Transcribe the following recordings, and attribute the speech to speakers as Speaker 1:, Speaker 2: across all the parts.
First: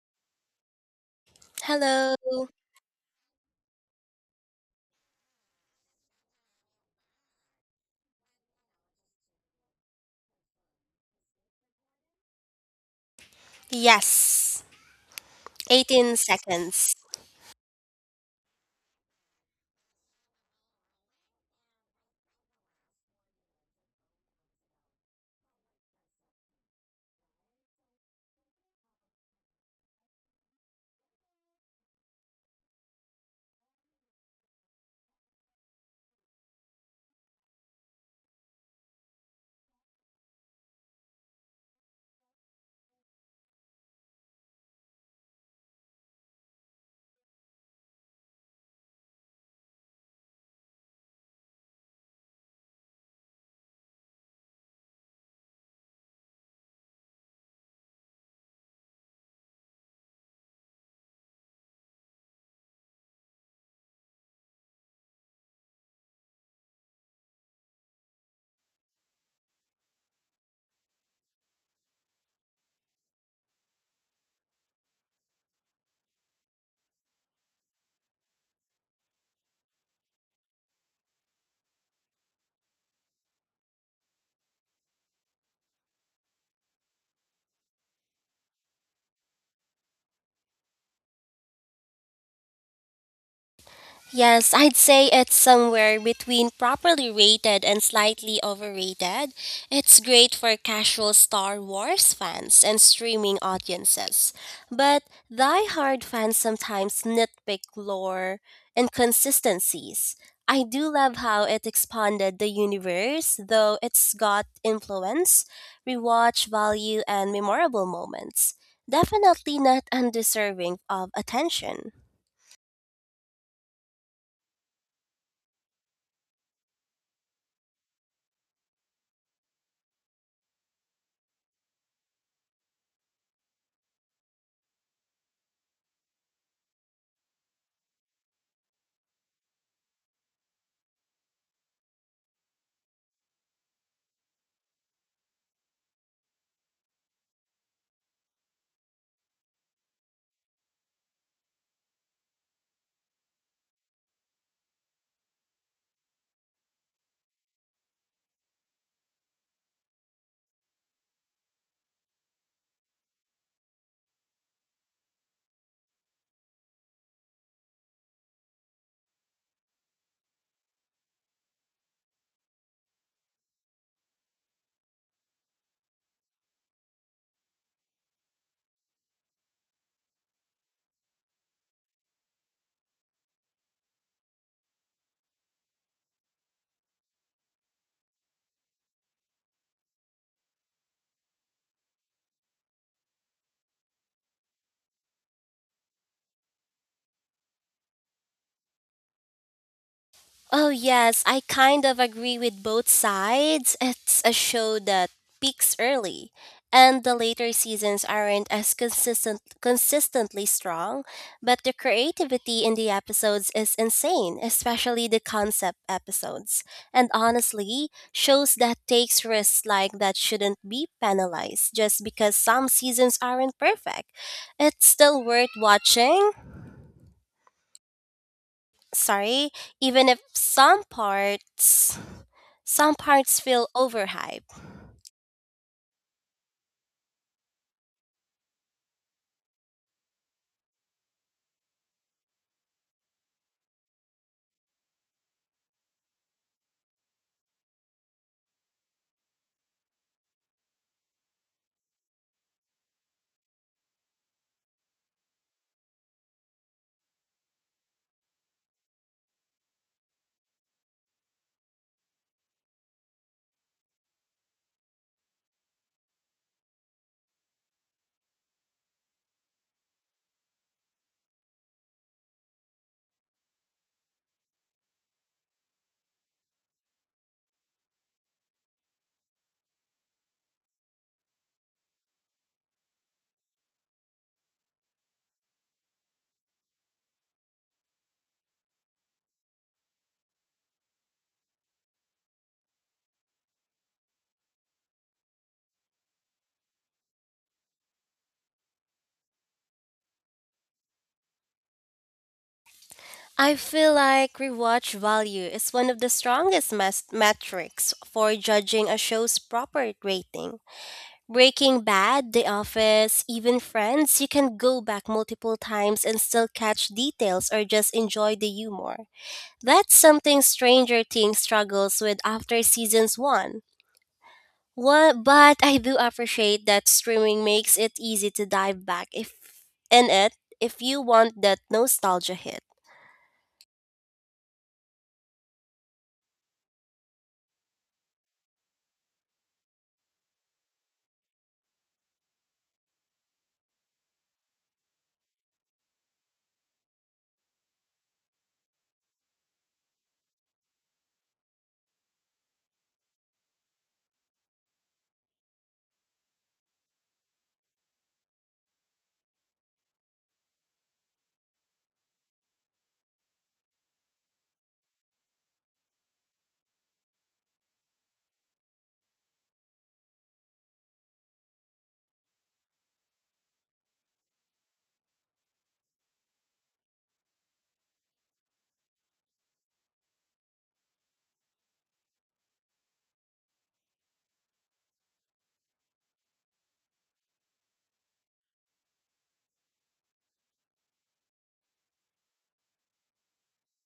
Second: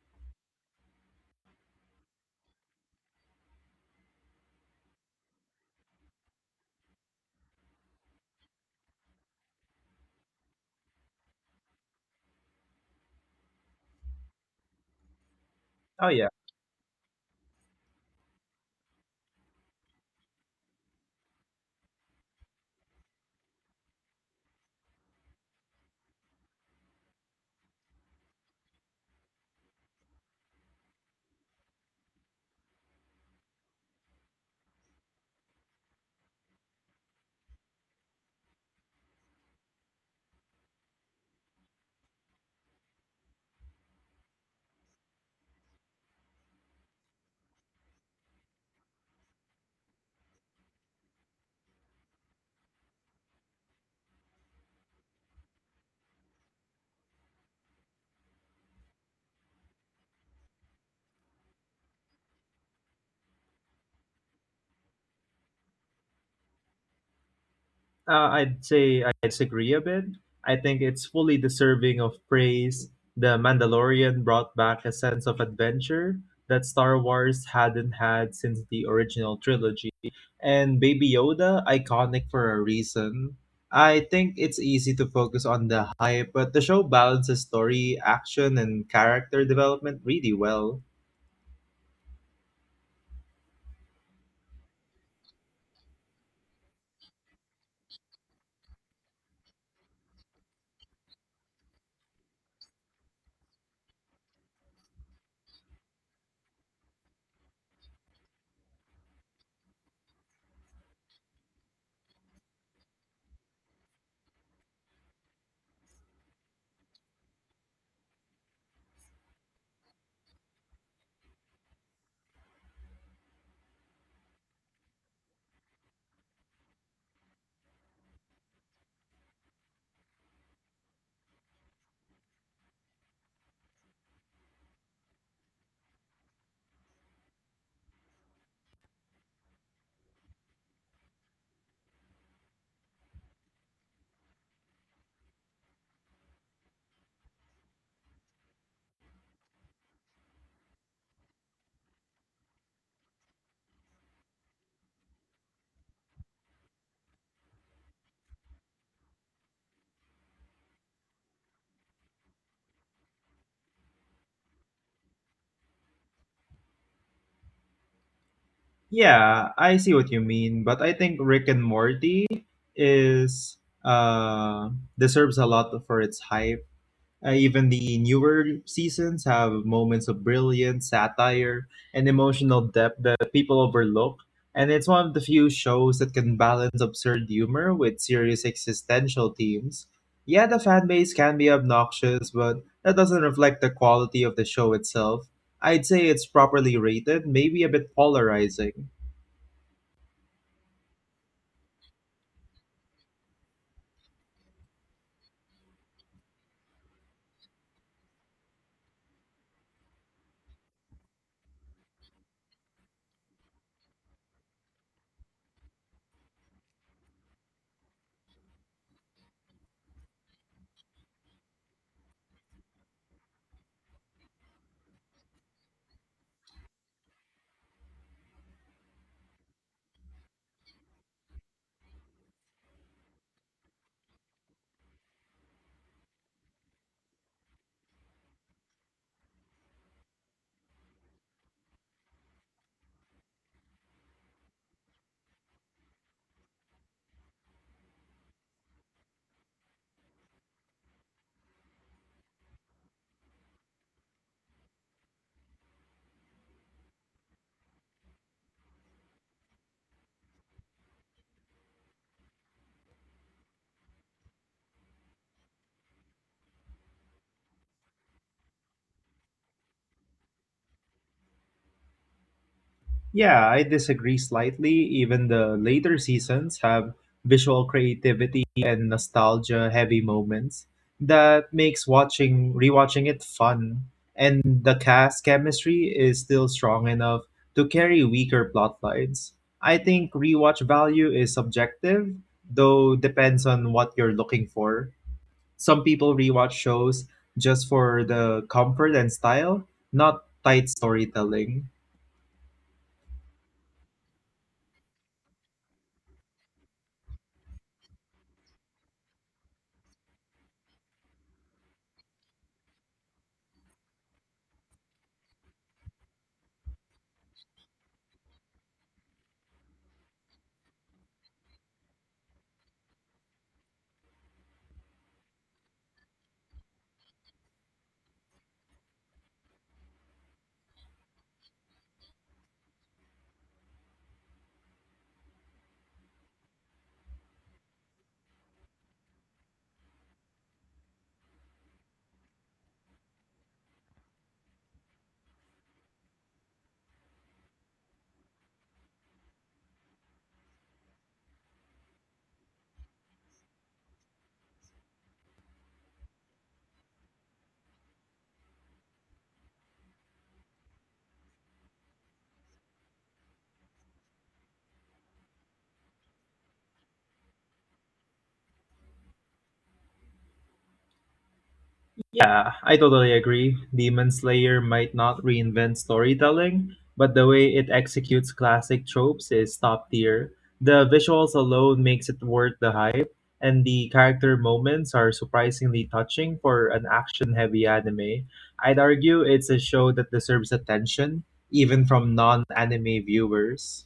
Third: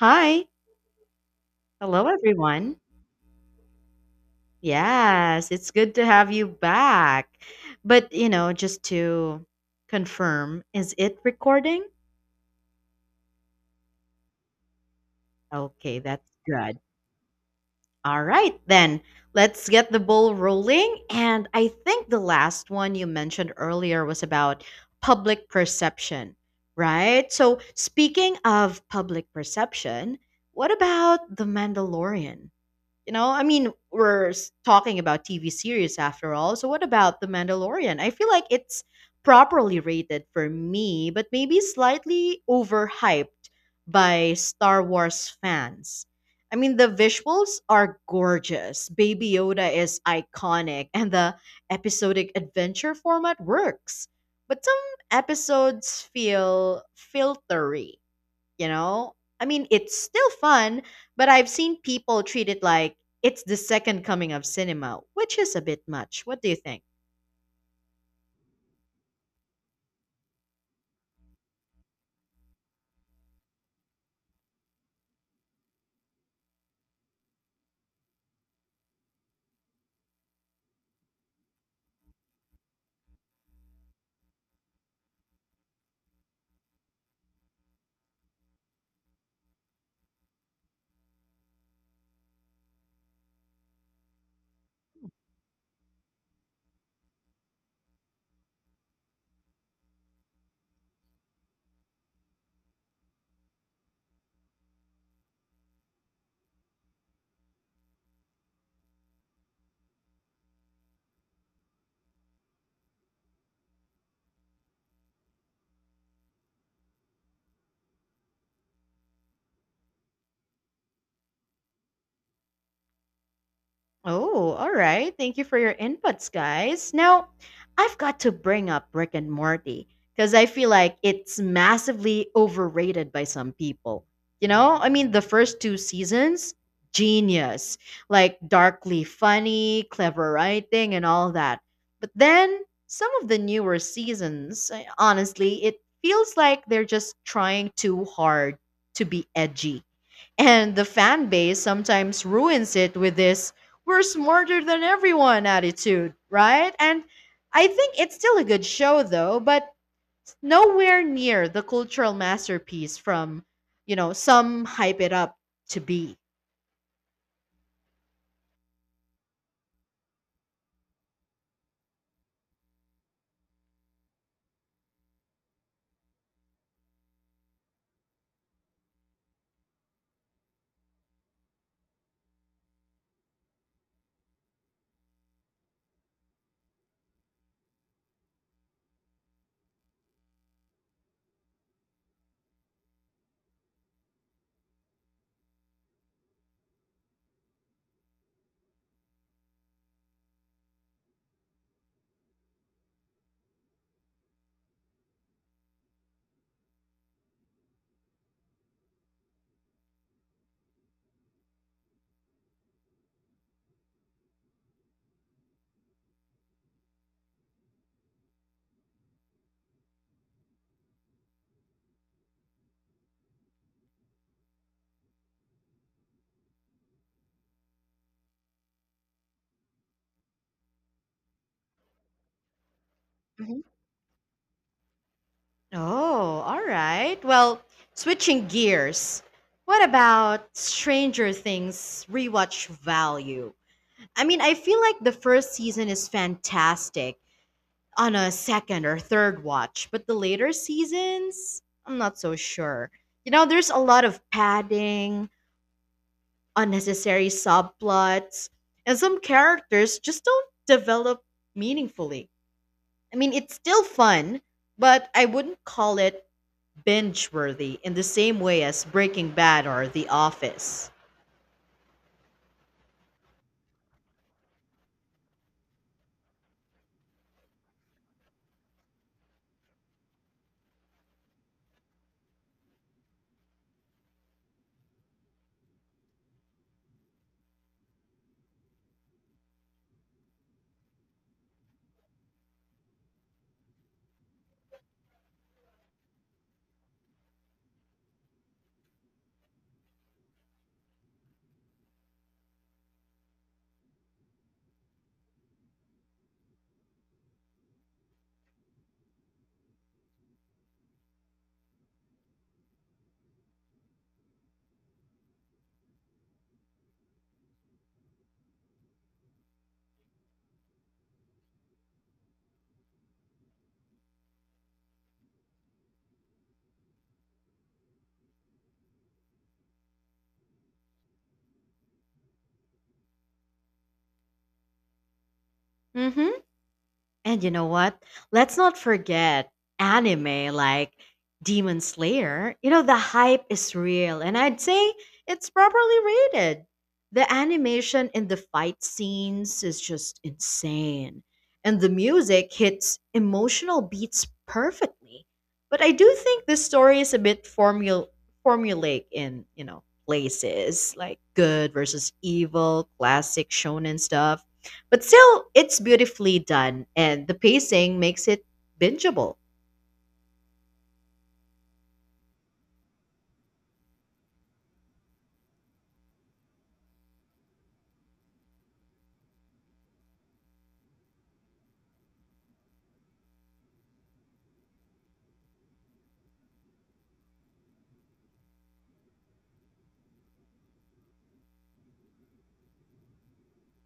Speaker 1: Hi. Hello,
Speaker 2: Hello.
Speaker 1: everyone. Yes, it's good to have you back. Just to confirm, is it recording?
Speaker 2: Yes.
Speaker 1: Okay,
Speaker 3: Oh
Speaker 2: 18
Speaker 1: that's
Speaker 3: yeah,
Speaker 1: good.
Speaker 2: seconds.
Speaker 1: All right, then let's get the ball rolling. And I think the last one you mentioned earlier was about public perception, right? So, speaking of public perception, what about The Mandalorian? We're talking about TV series after all. So what about The Mandalorian? I feel like it's properly rated for me, but maybe slightly overhyped by Star Wars fans. I mean, the visuals are gorgeous. Baby Yoda is iconic, and the episodic adventure format works. But some episodes feel filtery you know? I mean, it's still fun, but I've seen people treat it like it's the second coming of cinema, which is a bit much. What do you think?
Speaker 3: I'd say I disagree a bit. I think it's fully deserving of praise. The Mandalorian brought back a sense of adventure that Star Wars hadn't had since the original trilogy, and Baby Yoda iconic for a reason. I think it's easy to focus on the hype, but the show balances story, action, and character development really well.
Speaker 2: Yes, I'd say it's somewhere between properly rated and slightly overrated. It's great for casual Star Wars fans and streaming audiences, but die-hard fans sometimes nitpick lore inconsistencies. I do love how it expanded the universe, though it's got influence, rewatch value, and memorable moments. Definitely not undeserving of attention.
Speaker 1: Oh, all right. Thank you for your inputs, guys. Now, I've got to bring up Rick and Morty because I feel like it's massively overrated by some people. The first two seasons, genius, like darkly funny, clever writing, and all that. But then some of the newer seasons, honestly, it feels like they're just trying too hard to be edgy and the fan base sometimes ruins it with this we're smarter than everyone attitude, right? And I think it's still a good show though, but nowhere near the cultural masterpiece from, some hype it up to be.
Speaker 3: Yeah, I see what you mean, but I think Rick and Morty is uh deserves a lot for its hype. Even the newer seasons have moments of brilliance, satire, and emotional depth that people overlook. And it's one of the few shows that can balance absurd humor with serious existential themes. Yeah, the fan base can be obnoxious, but that doesn't reflect the quality of the show itself. I'd say it's properly rated, maybe a bit polarizing.
Speaker 2: Oh, yes, I kind of agree with both sides. It's a show that peaks early, and the later seasons aren't as consistently strong, but the creativity in the episodes is insane, especially the concept episodes. And honestly, shows that takes risks like that shouldn't be penalized just because some seasons aren't perfect. It's still worth watching. Sorry, even if some parts
Speaker 1: Mhm.
Speaker 2: feel overhyped.
Speaker 1: Oh, all right. Well, switching gears. What about Stranger Things rewatch value? I mean, I feel like the first season is fantastic on a second or third watch, but the later seasons, I'm not so sure. You know, there's a lot of padding, unnecessary subplots, and some characters just don't develop meaningfully. I mean, it's still fun, but I wouldn't call it binge worthy in the same way as Breaking Bad or The Office.
Speaker 3: Yeah, I disagree slightly. Even the later seasons have visual creativity and nostalgia heavy moments that makes watching rewatching it fun. And the cast chemistry is still strong enough to carry weaker plot lines. I think rewatch value is subjective, though depends on what you're looking for. Some people rewatch shows just for the comfort and style, not tight storytelling.
Speaker 2: I feel like rewatch value is one of the strongest metrics for judging a show's proper rating. Breaking Bad, The Office, even Friends, you can go back multiple times and still catch details or just enjoy the humor. That's something Stranger Things struggles with after seasons 1. What, but I do appreciate that streaming makes it easy to dive back if in it if you want that nostalgia hit.
Speaker 1: Mm hmm. And you know what? Let's not forget anime like Demon Slayer. You know, the hype is real, and I'd say it's properly rated. The animation in the fight scenes is just insane, and the music hits emotional beats perfectly. But I do think this story is a bit formulaic in, you know, places like good versus evil, classic shonen stuff, but still, it's beautifully done, and the pacing makes it bingeable.
Speaker 3: Yeah, I totally agree. Demon Slayer might not reinvent storytelling, but the way it executes classic tropes is top tier. The visuals alone makes it worth the hype, and the character moments are surprisingly touching for an action-heavy anime. I'd argue it's a show that deserves attention, even from non-anime viewers.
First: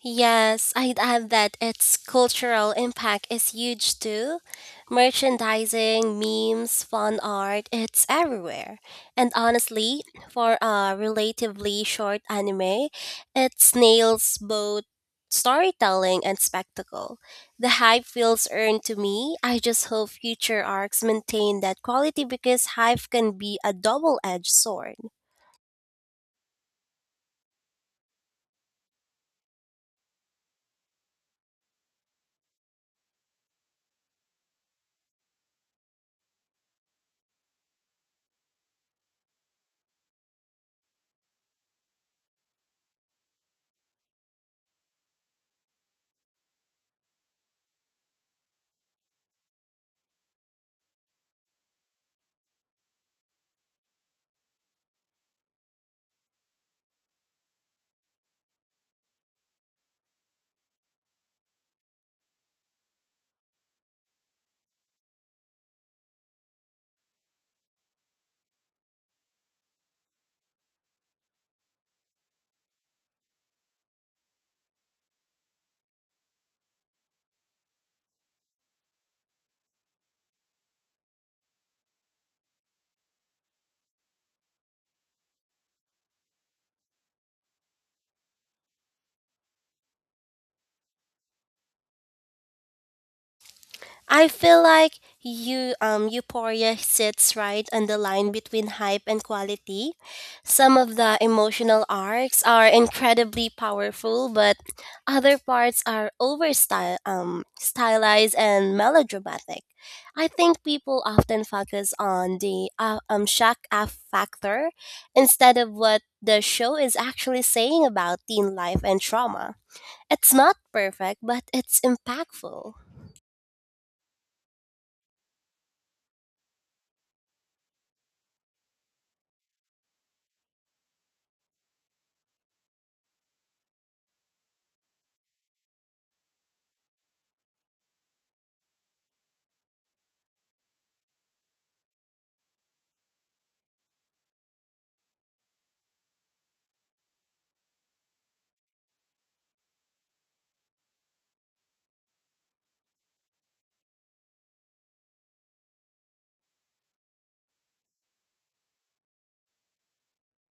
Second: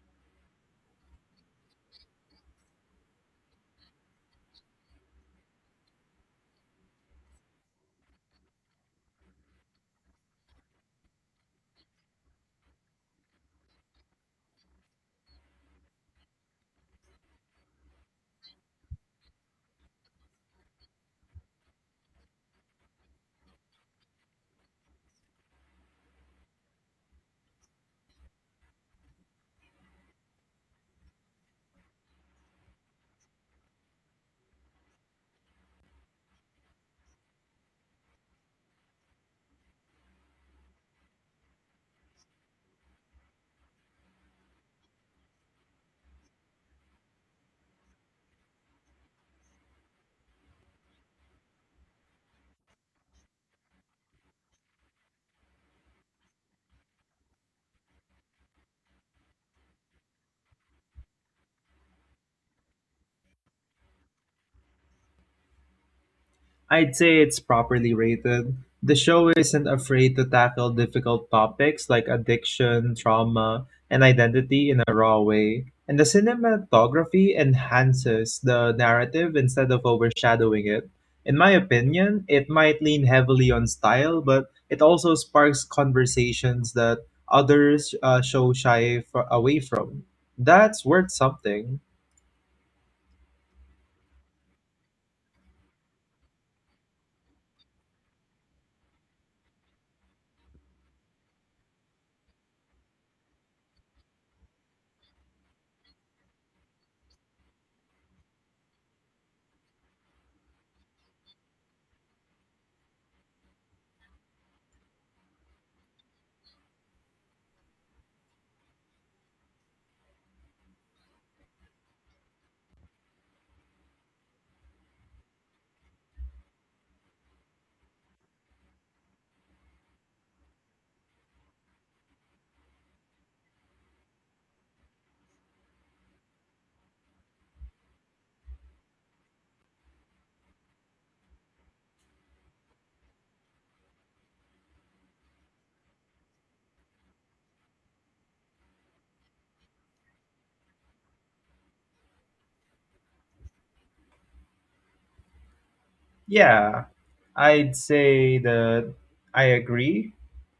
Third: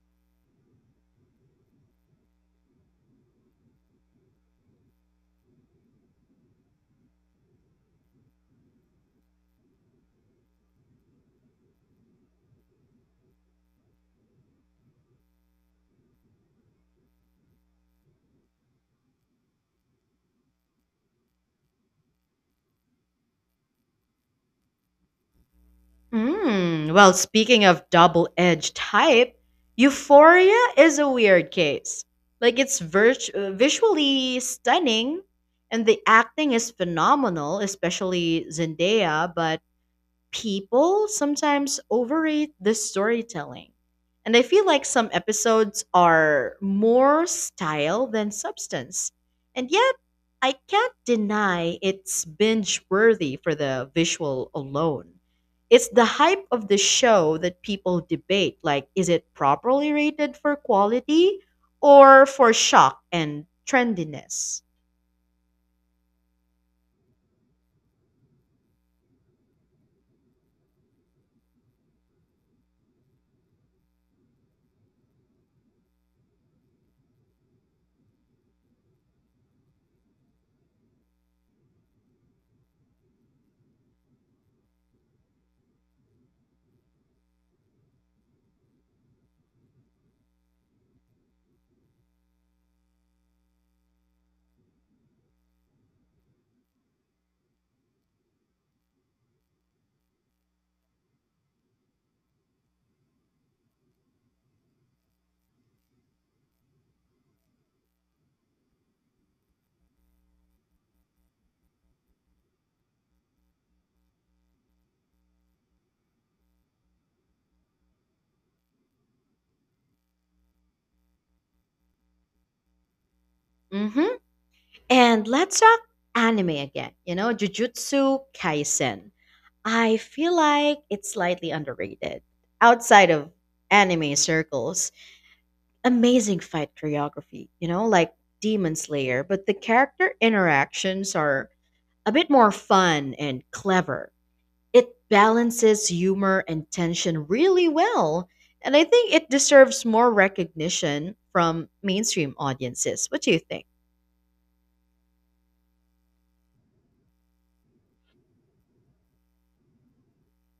Speaker 2: Yes, I'd add that its cultural impact is huge too. Merchandising, memes, fun art, it's everywhere. And honestly, for a relatively short anime, it nails both storytelling and spectacle. The hype feels earned to me. I just hope future arcs maintain that quality because hype can be a double edged sword.
Speaker 1: Mm, well, speaking of double edged hype, Euphoria is a weird case. Like, it's visually stunning, and the acting is phenomenal, especially Zendaya, but people sometimes overrate the storytelling. And I feel like some episodes are more style than substance. And yet, I can't deny it's binge worthy for the visual alone. It's the hype of the show that people debate, like, is it properly rated for quality or for shock and trendiness?
Speaker 3: I'd say it's properly rated. The show isn't afraid to tackle difficult topics like addiction, trauma, and identity in a raw way. And the cinematography enhances the narrative instead of overshadowing it. In my opinion, it might lean heavily on style, but it also sparks conversations that others show away from. That's worth something.
Speaker 2: I feel like you Euphoria sits right on the line between hype and quality. Some of the emotional arcs are incredibly powerful, but other parts are over style, stylized and melodramatic. I think people often focus on the shock factor instead of what the show is actually saying about teen life and trauma. It's not perfect, but it's impactful.
Speaker 1: Hmm. And let's talk anime again. You know, Jujutsu Kaisen, I feel like it's slightly underrated outside of anime circles. Amazing fight choreography, you know, like Demon Slayer, but the character interactions are a bit more fun and clever. It balances humor and tension really well, and I think it deserves more recognition from mainstream audiences. What do you think?
Speaker 3: Yeah, I'd say that I agree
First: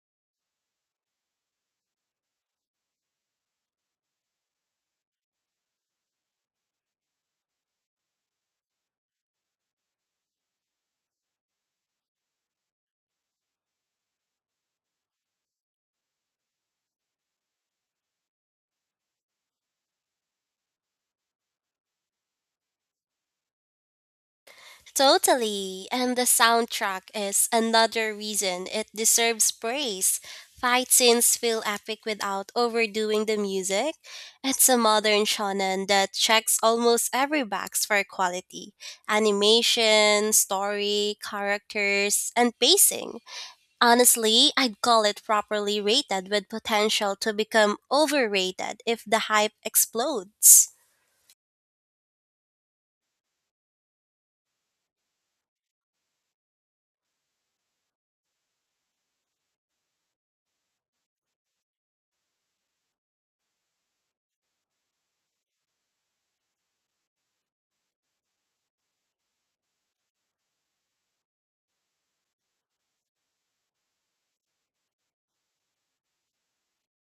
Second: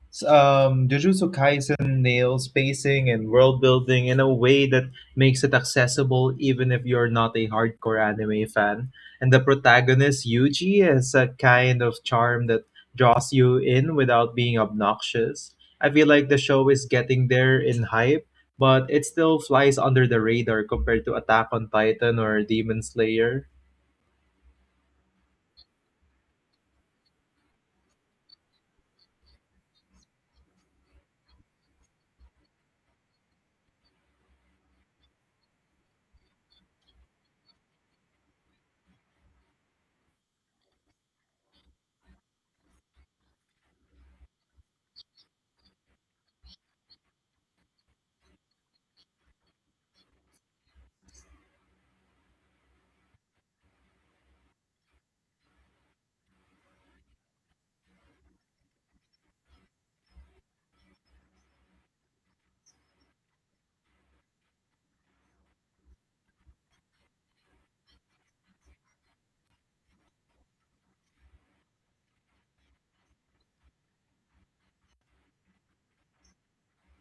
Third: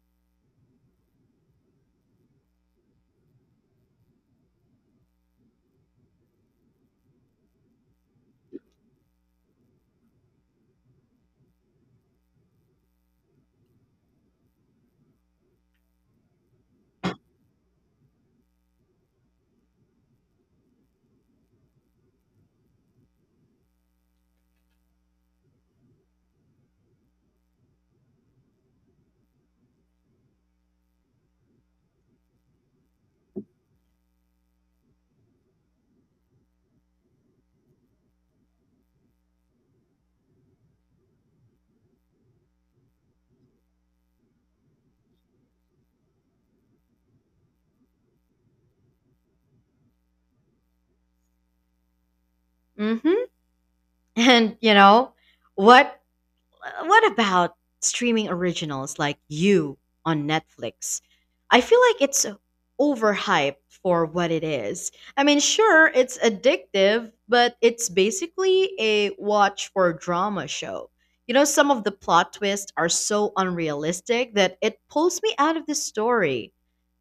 Speaker 3: Jujutsu Kaisen nails spacing and world building in a way that makes it accessible even if you're not a hardcore anime fan. And the protagonist, Yuji, has a kind of charm that draws you in without being obnoxious. I feel like the show is getting there in hype, but it still flies under the radar compared to Attack on Titan or Demon Slayer.
Speaker 2: Totally. And the soundtrack is another reason it deserves praise. Fight scenes feel epic without overdoing the music. It's a modern shonen that checks almost every box for quality animation, story, characters, and pacing. Honestly, I'd call it properly rated with potential to become overrated if the hype explodes.
Speaker 1: Mm-hmm. And you know what? What about streaming originals like You on Netflix? I feel like it's overhyped for what it is. I mean, sure, it's addictive, but it's basically a watch for drama show. You know, some of the plot twists are so unrealistic that it pulls me out of the story.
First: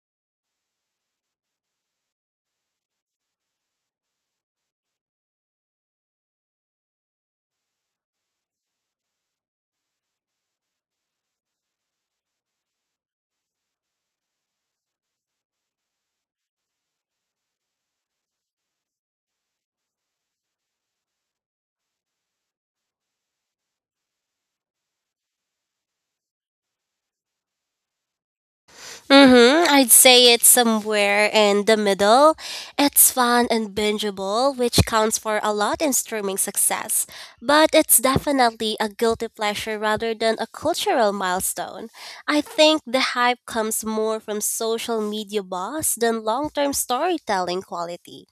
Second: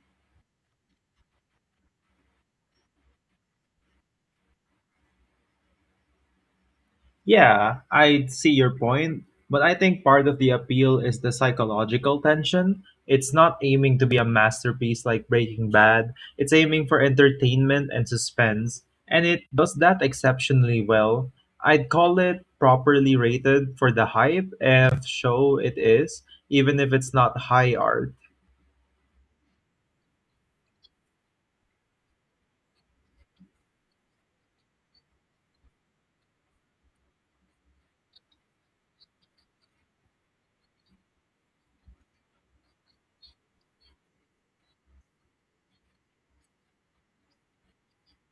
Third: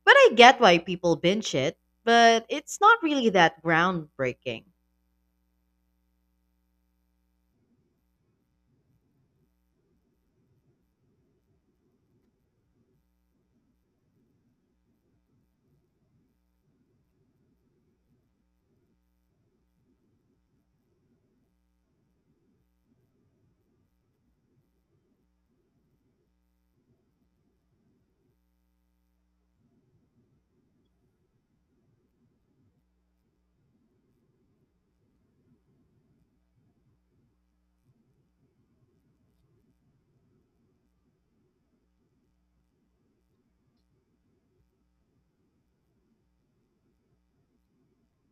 Speaker 1: But I get why people binge it, but it's not really that groundbreaking.
Speaker 3: Yeah, I see your point, but I think part of the appeal is the psychological tension. It's not aiming to be a masterpiece like Breaking Bad, it's aiming for entertainment and suspense, and it does that exceptionally well. I'd call it properly rated for the hype and show it is, even if it's not high art.
Speaker 2: Mm-hmm. I'd say it's somewhere in the middle. It's fun and bingeable, which counts for a lot in streaming success. But it's definitely a guilty pleasure rather than a cultural milestone. I think the hype comes more from social media buzz than long-term storytelling quality.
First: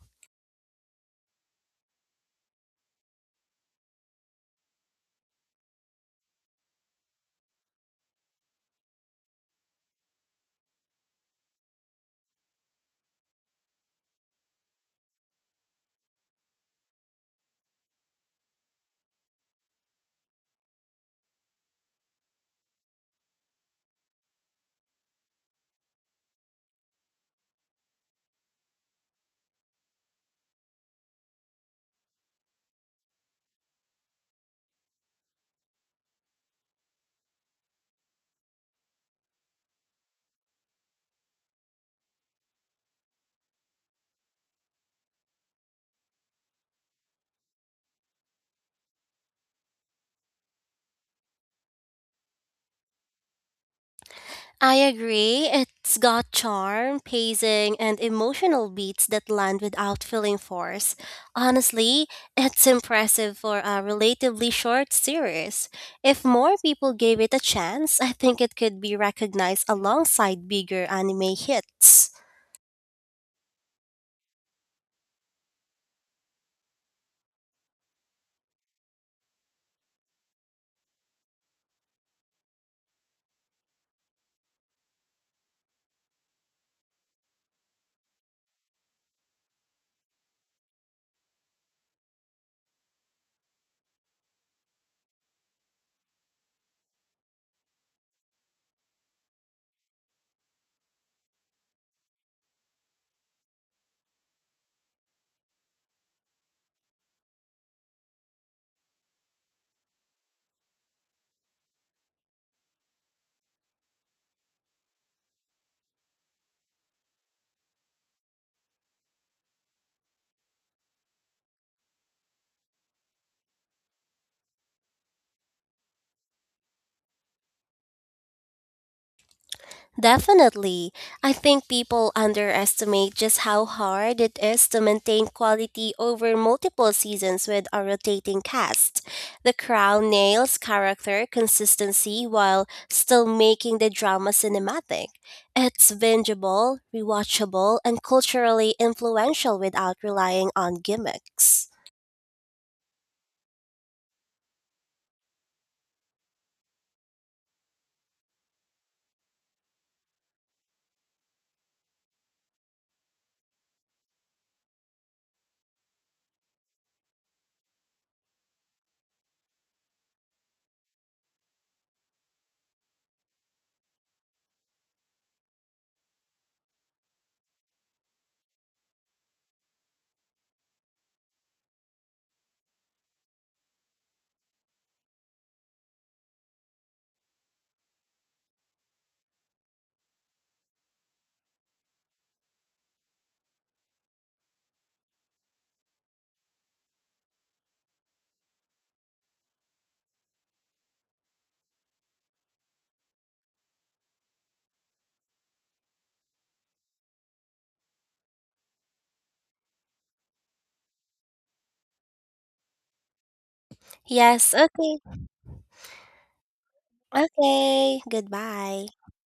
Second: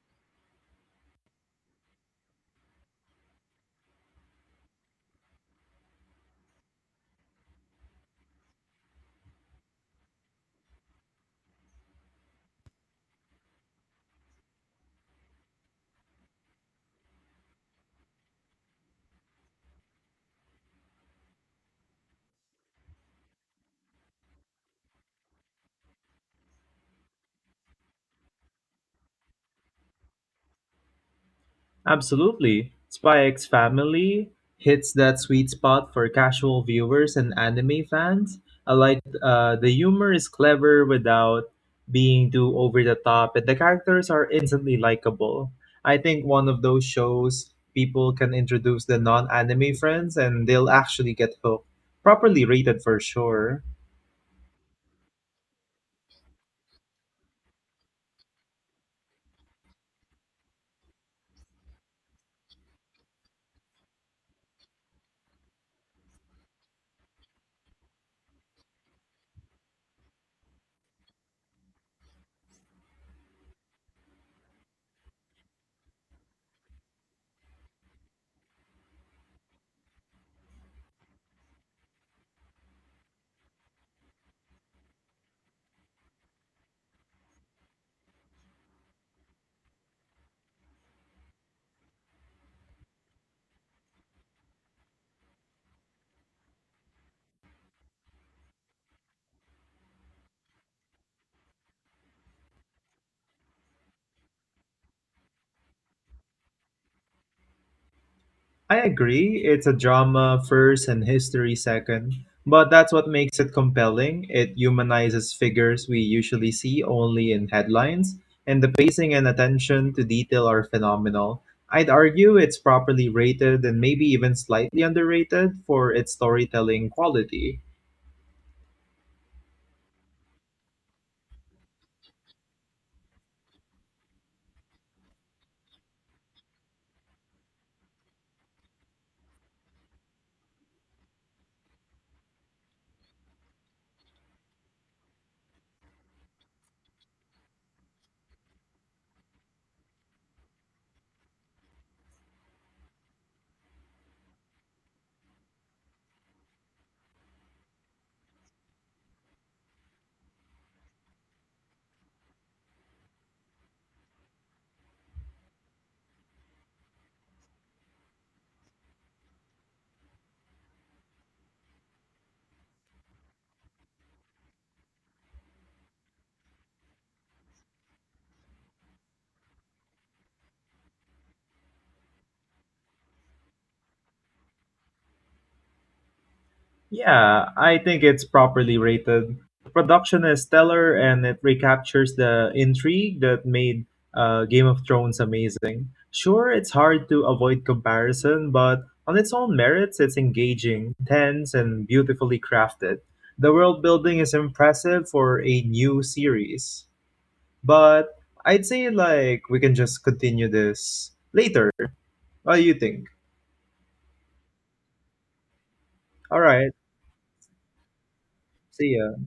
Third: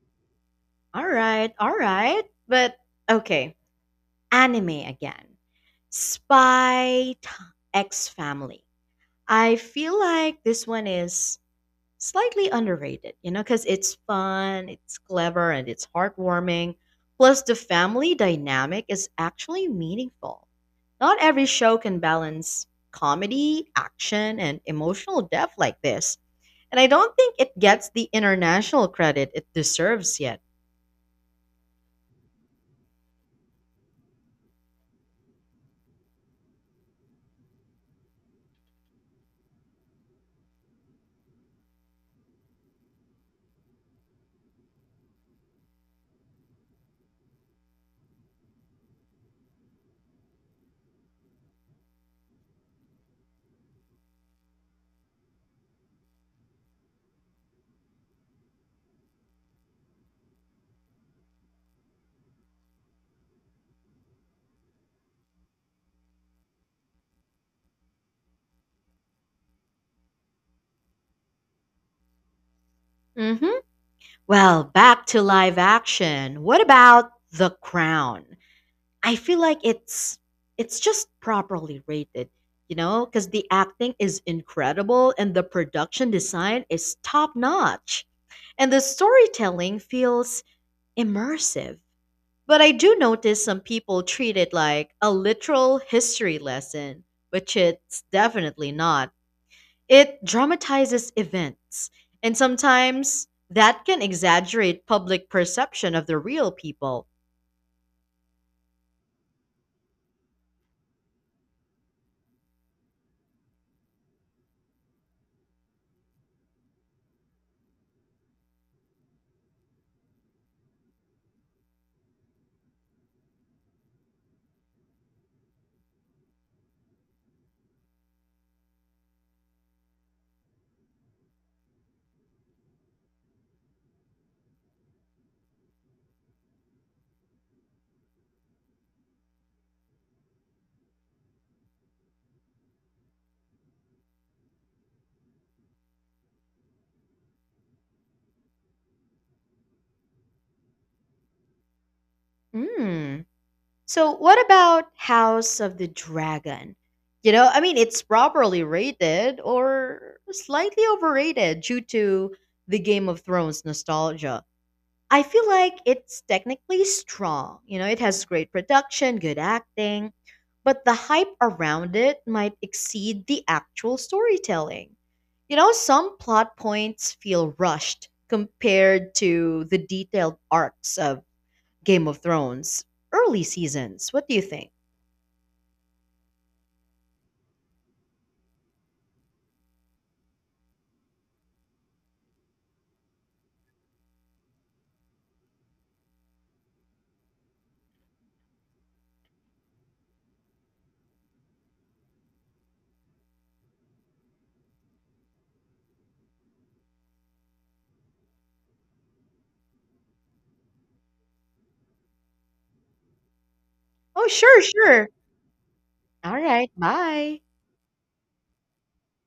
Speaker 1: All right, all right. But okay, anime again. Spy t- X Family. I feel like this one is slightly underrated, you know, because it's fun, it's clever, and it's heartwarming. Plus, the family dynamic is actually meaningful. Not every show can balance comedy, action, and emotional depth like this. And I don't think it gets the international credit it deserves yet.
Speaker 3: Absolutely. Spy X Family hits that sweet spot for casual viewers and anime fans. I like the humor is clever without being too over the top, and the characters are instantly likable. I think one of those shows people can introduce the non anime friends and they'll actually get hooked. Properly rated for sure.
Speaker 2: I agree. It's got charm, pacing, and emotional beats that land without feeling forced. Honestly, it's impressive for a relatively short series. If more people gave it a chance, I think it could be recognized alongside bigger anime hits.
Speaker 1: Hmm. Well, back to live action. What about The Crown? I feel like it's just properly rated, you know, cuz the acting is incredible and the production design is top notch and the storytelling feels immersive. But I do notice some people treat it like a literal history lesson, which it's definitely not. It dramatizes events, and sometimes that can exaggerate public perception of the real people.
Speaker 3: I agree, it's a drama first and history second, but that's what makes it compelling. It humanizes figures we usually see only in headlines, and the pacing and attention to detail are phenomenal. I'd argue it's properly rated and maybe even slightly underrated for its storytelling quality.
Speaker 2: Definitely. I think people underestimate just how hard it is to maintain quality over multiple seasons with a rotating cast. The crown nails character consistency while still making the drama cinematic. It's bingeable, rewatchable, and culturally influential without relying on gimmicks.
Speaker 1: Hmm. So, what about House of the Dragon? You know, I mean, it's properly rated or slightly overrated due to the Game of Thrones nostalgia. I feel like it's technically strong. You know, it has great production, good acting, but the hype around it might exceed the actual storytelling. You know, some plot points feel rushed compared to the detailed arcs of Game of Thrones early seasons. What do you think?
Speaker 3: Yeah, I think it's properly rated. The production is stellar and it recaptures the intrigue that made Game of Thrones amazing. Sure, it's hard to avoid comparison, but on its own merits, it's engaging, tense, and beautifully crafted. The world building is impressive for a new series, but I'd say like we can just continue this later. What do you think?
Speaker 1: Oh,
Speaker 2: Yes,
Speaker 1: sure,
Speaker 2: okay.
Speaker 1: sure. All
Speaker 3: All
Speaker 1: right,
Speaker 3: right,
Speaker 1: bye.
Speaker 2: Okay, goodbye.
Speaker 3: see ya.